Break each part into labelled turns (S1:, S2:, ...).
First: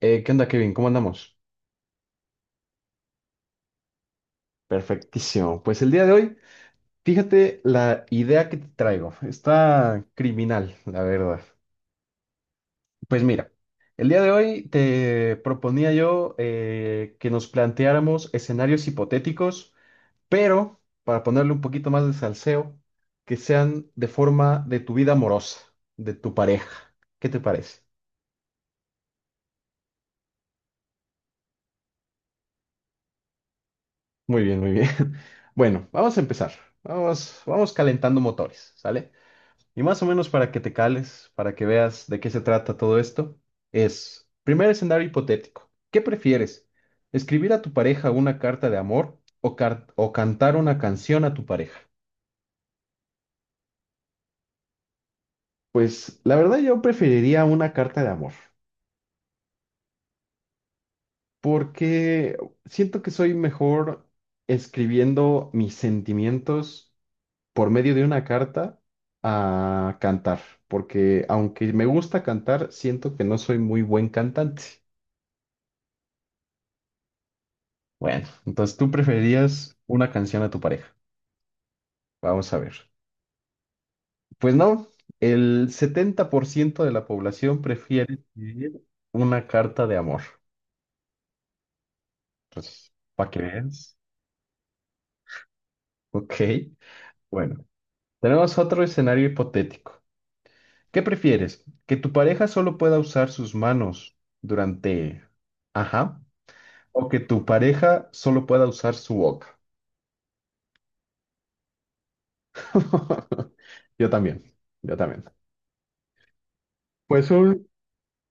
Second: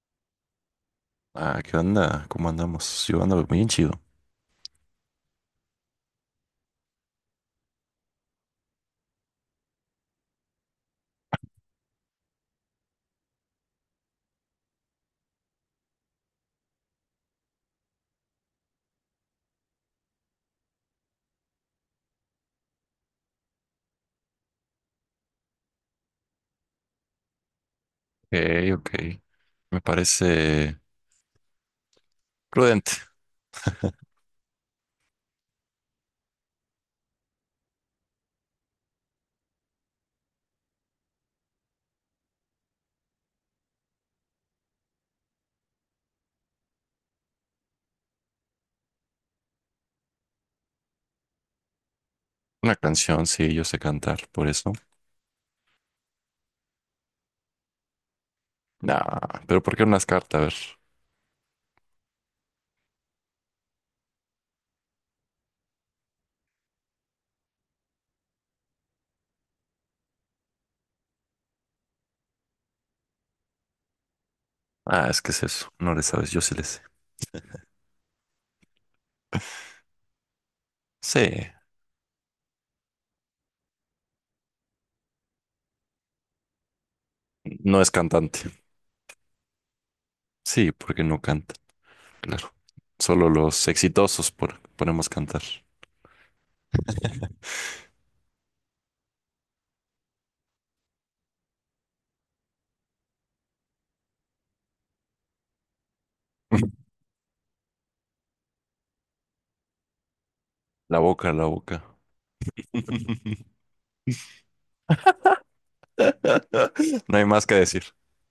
S1: ¿Qué onda, Kevin? ¿Cómo andamos?
S2: Ah, ¿qué onda? ¿Cómo andamos? Yo ando muy chido. Ok,
S1: Perfectísimo. Pues el día de hoy, fíjate la idea que te traigo. Está criminal, la verdad. Pues mira, el día de hoy te proponía yo que nos planteáramos escenarios hipotéticos, pero para ponerle un poquito más de salseo, que sean de forma de tu vida amorosa, de tu pareja. ¿Qué te parece?
S2: ok. Me parece prudente.
S1: Muy bien, muy bien. Bueno, vamos a empezar. Vamos, vamos calentando motores, ¿sale? Y más o menos para que te cales, para que veas de qué se trata todo esto, es, primer escenario hipotético, ¿qué prefieres? ¿Escribir a tu pareja una carta de amor o, o cantar una canción a tu pareja?
S2: Una canción, sí, yo sé cantar, por eso.
S1: Pues la verdad yo preferiría una carta de amor,
S2: Nah, pero ¿por qué unas cartas? A ver.
S1: porque siento que soy mejor escribiendo mis sentimientos por medio de una carta a cantar, porque aunque me gusta cantar, siento que no soy muy buen cantante.
S2: Ah, es que es eso. No le sabes, yo sí le sé.
S1: Bueno, entonces tú preferías una canción a tu pareja.
S2: Sí,
S1: Vamos a ver. Pues no, el 70% de la población
S2: no es
S1: prefiere
S2: cantante.
S1: escribir una carta de amor.
S2: Sí, porque no canta, claro.
S1: Entonces,
S2: Solo
S1: para que
S2: los
S1: veas.
S2: exitosos podemos cantar.
S1: Ok, bueno, tenemos otro escenario hipotético. ¿Qué prefieres? ¿Que tu pareja solo pueda usar sus manos durante. Ajá. ¿O que tu pareja solo pueda usar su boca?
S2: La boca, la boca.
S1: Yo también, yo también.
S2: No hay
S1: Pues
S2: más que
S1: un
S2: decir.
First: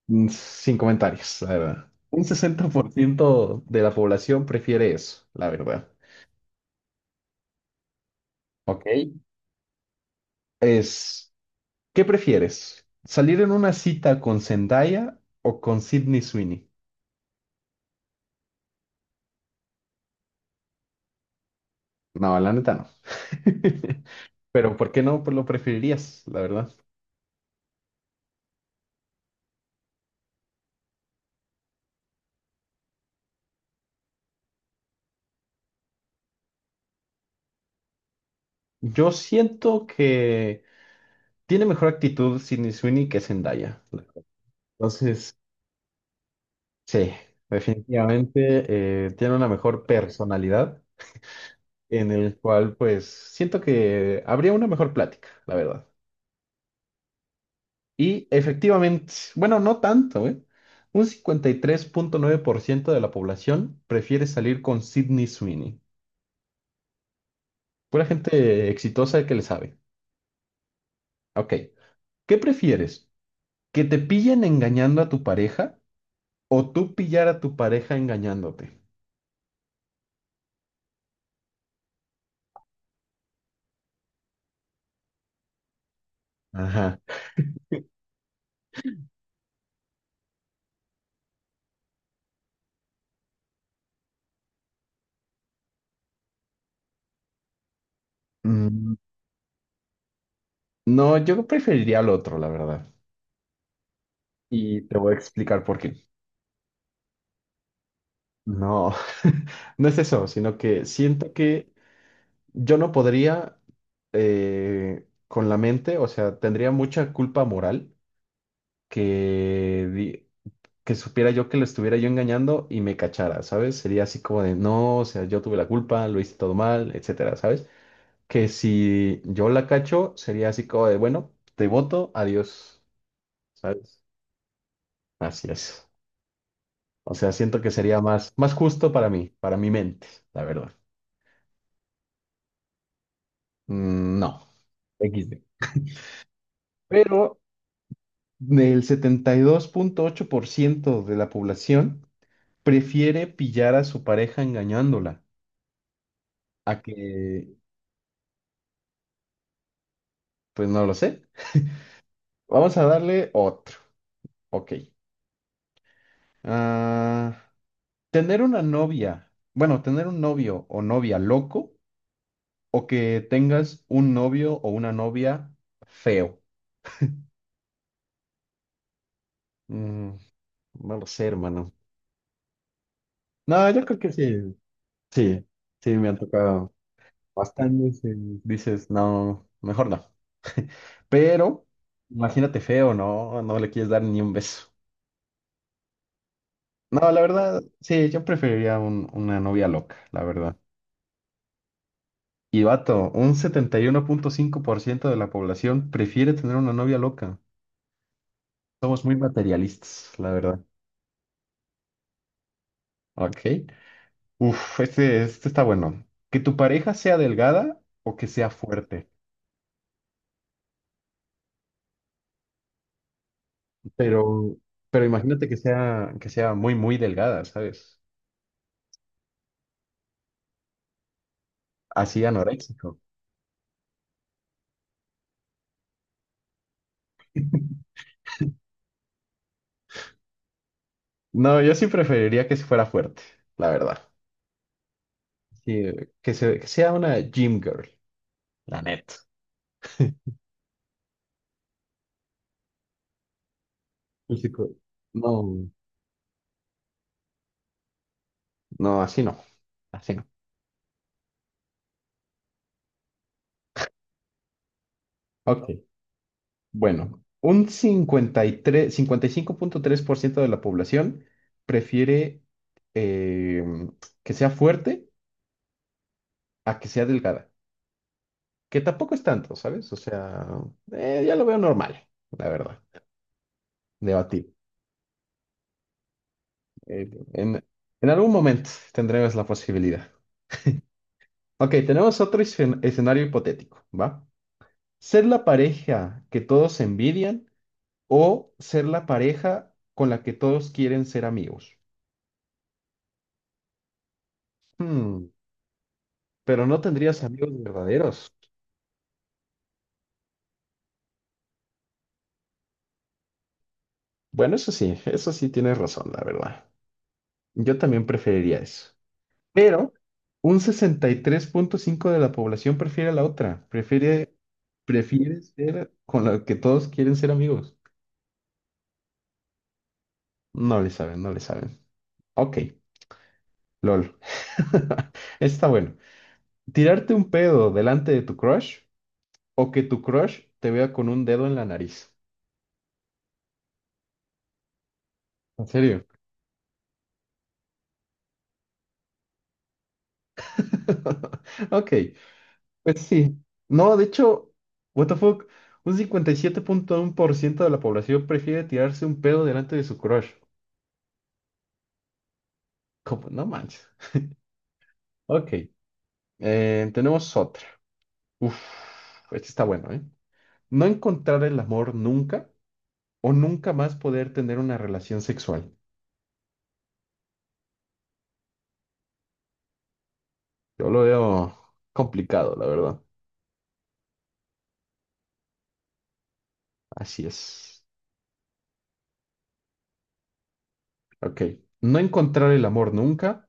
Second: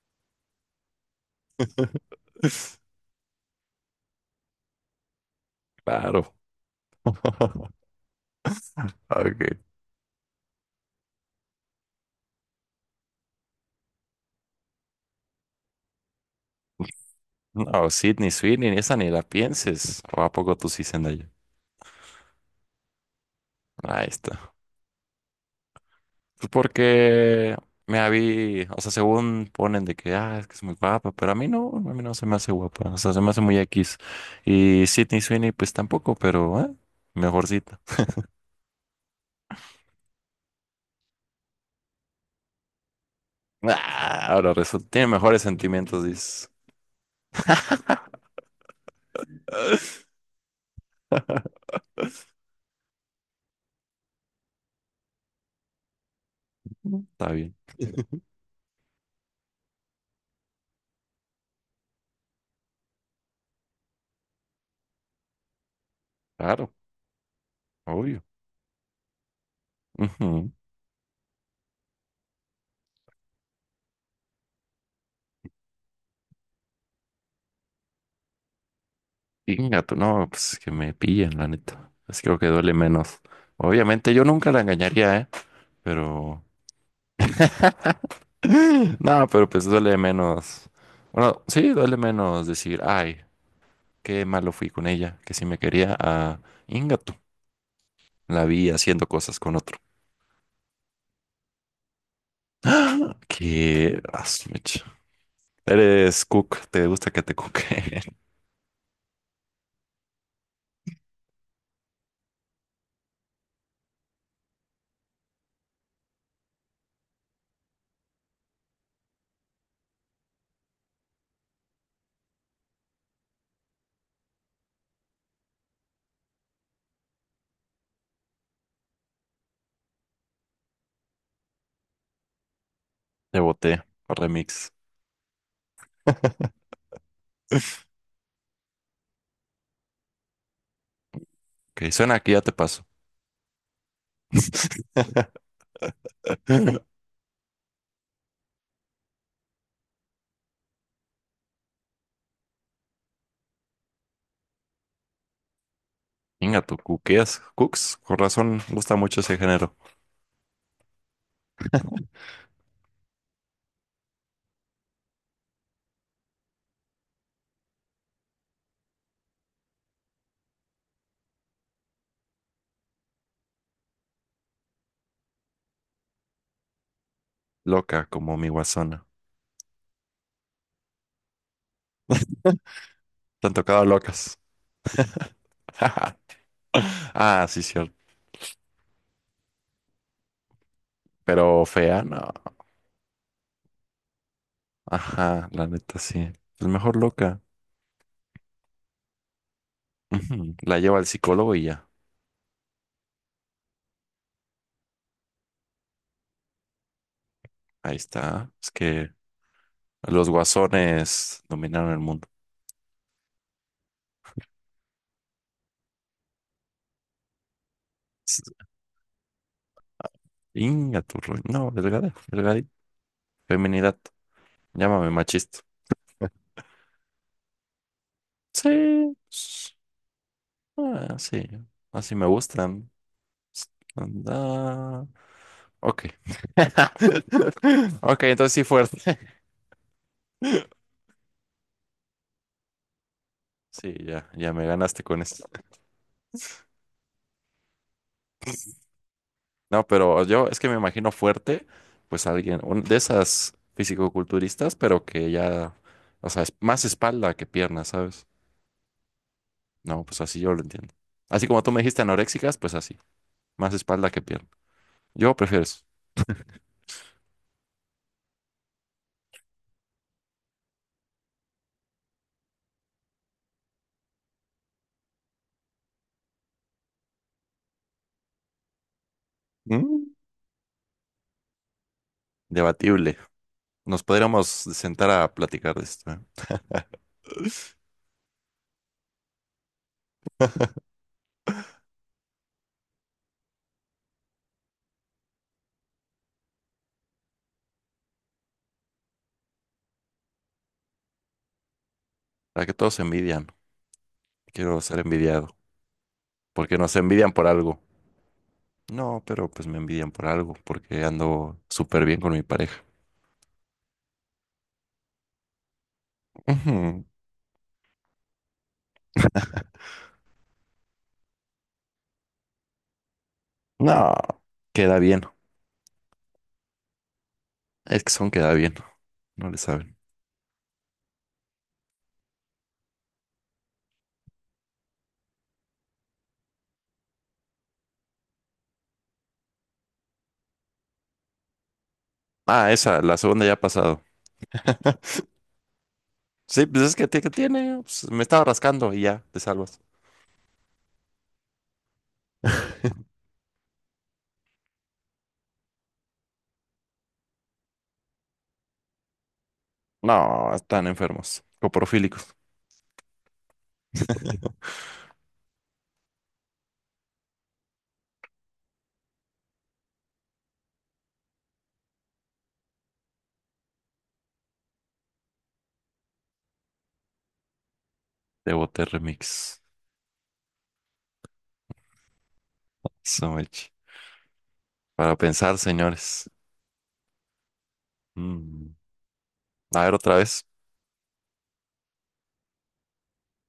S1: Sin comentarios, la verdad. Un sesenta por ciento de la población prefiere eso, la verdad.
S2: Claro.
S1: Ok.
S2: Ok.
S1: Es, ¿Qué prefieres? ¿Salir en una cita con Zendaya o con Sydney Sweeney?
S2: No, Sydney Sweeney, esa ni la pienses. ¿O a poco tú sí, Zendaya?
S1: No, la neta no.
S2: Ahí está.
S1: Pero ¿por qué no? Pues lo preferirías, la
S2: Pues
S1: verdad.
S2: porque me la, o sea, según ponen de que, ah, es que es muy guapa, pero a mí no se me hace guapa, o sea, se me hace muy X. Y Sydney Sweeney, pues tampoco, pero, ¿eh? Mejorcita.
S1: Yo siento que tiene mejor actitud Sydney Sweeney que Zendaya.
S2: Ah, ahora resulta, tiene
S1: Entonces,
S2: mejores sentimientos, dices.
S1: sí, definitivamente tiene una mejor personalidad. En el cual pues siento que habría una mejor plática, la verdad.
S2: Está bien,
S1: Y efectivamente, bueno, no tanto, ¿eh? Un 53.9% de la población prefiere salir con Sydney Sweeney.
S2: claro,
S1: Pura
S2: obvio.
S1: gente exitosa que le sabe.
S2: Ujú.
S1: Ok, ¿qué prefieres? ¿Que te pillen engañando a tu pareja o tú pillar a tu pareja engañándote?
S2: Inga, tú, no, pues que me pillen, la neta. Es que creo que duele menos. Obviamente yo nunca la engañaría, ¿eh? Pero...
S1: Ajá.
S2: No, pero pues duele menos. Bueno, sí, duele menos decir, ay, qué malo fui con ella, que si me quería a Ingato. La vi
S1: Mm,
S2: haciendo cosas con otro.
S1: No, yo preferiría al otro, la verdad.
S2: Que... ah, su
S1: Y
S2: mecha.
S1: te voy a explicar por qué.
S2: Eres cook, te gusta que te coque.
S1: No, no es eso, sino que siento que yo no podría con la mente, o sea, tendría mucha culpa moral que, que supiera yo que lo estuviera yo engañando y me cachara, ¿sabes? Sería así como de, no, o sea, yo tuve la culpa, lo hice todo mal, etcétera, ¿sabes? Que si yo la cacho, sería así como de, bueno, te voto, adiós,
S2: Te boté,
S1: ¿sabes?
S2: remix.
S1: Así es. O sea, siento que sería más, más justo para mí, para mi mente, la verdad.
S2: Que suena que ya te paso.
S1: Mm. No. XD. Pero del 72.8% de la población prefiere pillar a su pareja engañándola a
S2: Ingato,
S1: que,
S2: cuqueas, cooks. Con razón, gusta mucho ese género.
S1: pues no lo sé. Vamos a darle otro. Ok. Ah, tener una novia, bueno, tener un novio o novia loco o que tengas un novio o una novia feo.
S2: Loca como mi guasona.
S1: Mm, no lo sé, hermano.
S2: Te han
S1: No,
S2: tocado
S1: yo creo que
S2: locas.
S1: sí. Sí, sí, me ha tocado
S2: Ah, sí, cierto.
S1: bastantes dices, no, mejor no.
S2: Pero
S1: Pero
S2: fea, no.
S1: imagínate feo, ¿no? No le quieres dar ni un beso.
S2: Ajá, la neta sí. Es mejor
S1: No, la
S2: loca.
S1: verdad, sí, yo preferiría una novia loca, la
S2: Ujú,
S1: verdad.
S2: la lleva al psicólogo y ya.
S1: Y vato, un 71.5% de la población prefiere tener una novia loca.
S2: Ahí está. Es
S1: Somos
S2: que
S1: muy materialistas,
S2: los
S1: la verdad.
S2: guasones dominaron el mundo.
S1: Ok. Uf, este está bueno. Que tu pareja sea delgada o que sea
S2: S-
S1: fuerte.
S2: Inga tu no, delgada, delgadita. Feminidad.
S1: Pero, pero
S2: Llámame
S1: imagínate que
S2: machista.
S1: sea, muy, muy delgada, ¿sabes?
S2: Sí. Ah, sí. Así
S1: Así
S2: me gustan.
S1: anoréxico.
S2: S- Anda. Ok. Ok, entonces sí fuerte.
S1: No, yo sí preferiría que se fuera fuerte, la
S2: Sí,
S1: verdad.
S2: ya, ya me ganaste con esto.
S1: Sí, que sea una gym girl, la neta.
S2: No, pero yo es que me imagino fuerte, pues alguien, de esas
S1: Y sí,
S2: fisicoculturistas, pero que
S1: no,
S2: ya, o sea, es más espalda que pierna, ¿sabes?
S1: no, así no.
S2: No,
S1: Así
S2: pues
S1: no.
S2: así yo lo entiendo. Así como tú me dijiste anoréxicas, pues así, más espalda que pierna. Yo prefiero
S1: Ok,
S2: eso.
S1: bueno. Un cincuenta cincuenta y tres, tres cinco punto tres por ciento de la población prefiere eh, que sea fuerte a que sea delgada. Que tampoco es tanto, ¿sabes? O
S2: Mm,
S1: sea, ya lo veo normal, la verdad.
S2: Debatible. Nos podríamos
S1: Debatir.
S2: sentar a platicar de esto, ¿eh?
S1: Eh, en, en algún momento tendremos la posibilidad. Ok, tenemos otro escenario hipotético, ¿va? Ser la pareja que todos envidian o ser la pareja con la que todos quieren ser amigos.
S2: Para que todos se envidian. Quiero ser
S1: Hmm,
S2: envidiado.
S1: pero
S2: Porque
S1: no
S2: nos
S1: tendrías
S2: envidian por
S1: amigos
S2: algo.
S1: verdaderos.
S2: No, pero pues me envidian por algo, porque ando súper bien con mi pareja.
S1: Bueno, eso sí tienes razón, la verdad.
S2: Ujú.
S1: Yo también preferiría eso. Pero un 63.5 de la población prefiere la otra.
S2: No,
S1: Prefiere,
S2: queda bien.
S1: prefiere ser con la que todos quieren ser amigos.
S2: Es que son queda bien. No le saben.
S1: No le saben, no le saben. Ok, lol. Está bueno. ¿Tirarte un pedo delante de tu crush o que tu crush te vea con un dedo en la nariz?
S2: Ah, esa, la segunda ya ha pasado.
S1: ¿En serio?
S2: Sí, pues es que, que tiene. Pues, me estaba rascando y ya, te salvas.
S1: Ok, pues sí. No, de hecho, what the fuck, un 57.1% de la población prefiere tirarse un pedo delante de su crush.
S2: No, están enfermos. Coprofílicos.
S1: Como, no manches. Ok, tenemos otra. Uf, este está bueno, ¿eh? No encontrar el amor nunca o nunca más poder tener una relación sexual.
S2: De Boté Remix.
S1: Yo lo veo complicado, la verdad.
S2: So much. Para pensar, señores.
S1: Así es.
S2: Mm. A ver, otra vez.
S1: Ok. No encontrar el amor nunca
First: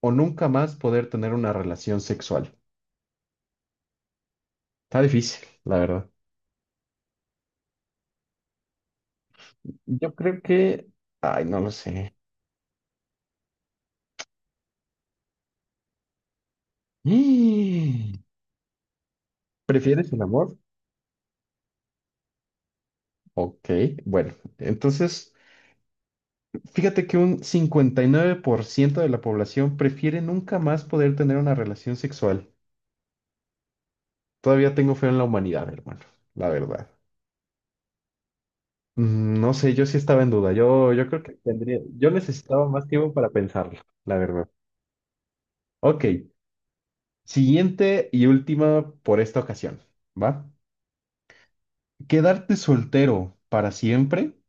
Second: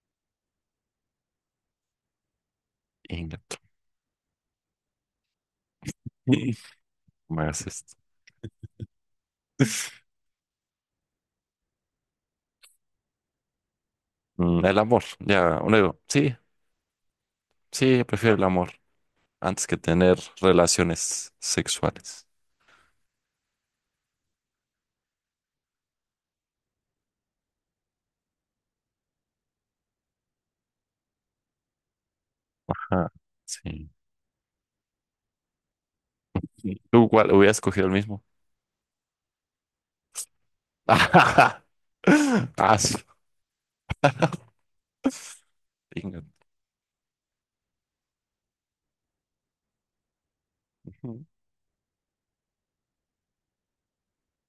S1: o nunca más poder tener una relación sexual.
S2: Inga.
S1: Está difícil, la verdad.
S2: No me hagas esto.
S1: Yo creo que. Ay, no lo sé.
S2: El amor. Ya, uno digo, sí, sí,
S1: Mm.
S2: prefiero el amor antes que
S1: ¿Prefieres
S2: tener
S1: el amor?
S2: relaciones sexuales.
S1: Ok, bueno, entonces fíjate que un 59% de la población prefiere nunca más poder tener una relación sexual.
S2: Ajá. Sí.
S1: Todavía tengo fe en la humanidad, hermano, la
S2: Sí.
S1: verdad.
S2: ¿Tú cuál? Hubiera escogido el mismo.
S1: No sé, yo sí estaba en duda. Yo creo que tendría, yo necesitaba
S2: Ah,
S1: más
S2: sí.
S1: tiempo para pensarlo, la verdad. Ok,
S2: Venga.
S1: siguiente y última por esta ocasión, ¿va?
S2: Ujú.
S1: ¿Quedarte soltero para siempre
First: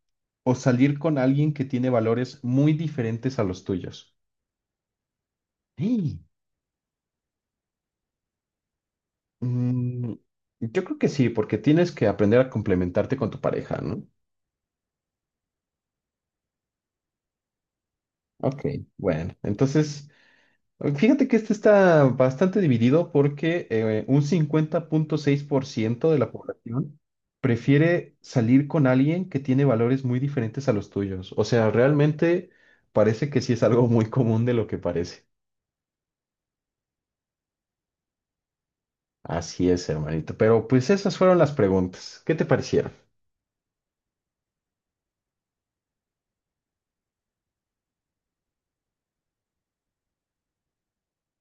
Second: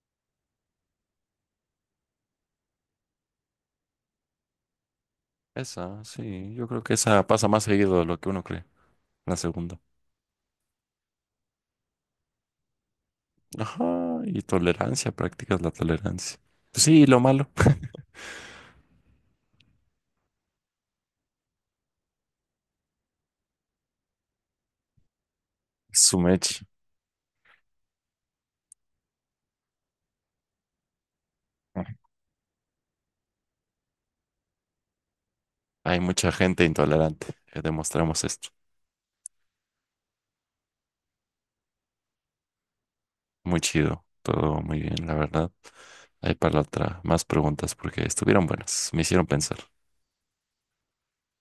S1: o salir con alguien que tiene valores muy diferentes a los tuyos?
S2: Esa,
S1: Sí.
S2: sí, yo creo que esa pasa más seguido de lo que uno cree, la segunda.
S1: Mm, yo creo que sí, porque tienes que aprender a complementarte con tu pareja,
S2: Ajá,
S1: ¿no?
S2: y tolerancia, practicas la tolerancia. Pues sí, lo malo.
S1: Ok, bueno, entonces fíjate que este está bastante dividido porque un 50.6% de
S2: Su
S1: la
S2: mecha.
S1: población prefiere salir con alguien que tiene valores muy diferentes a los tuyos. O sea, realmente parece que sí es algo muy común de lo que parece.
S2: Hay mucha gente intolerante. Demostramos esto.
S1: Así es, hermanito. Pero pues esas fueron las preguntas. ¿Qué te parecieron?
S2: Muy chido. Todo muy bien, la verdad. Hay para la otra más preguntas porque estuvieron buenas. Me hicieron pensar.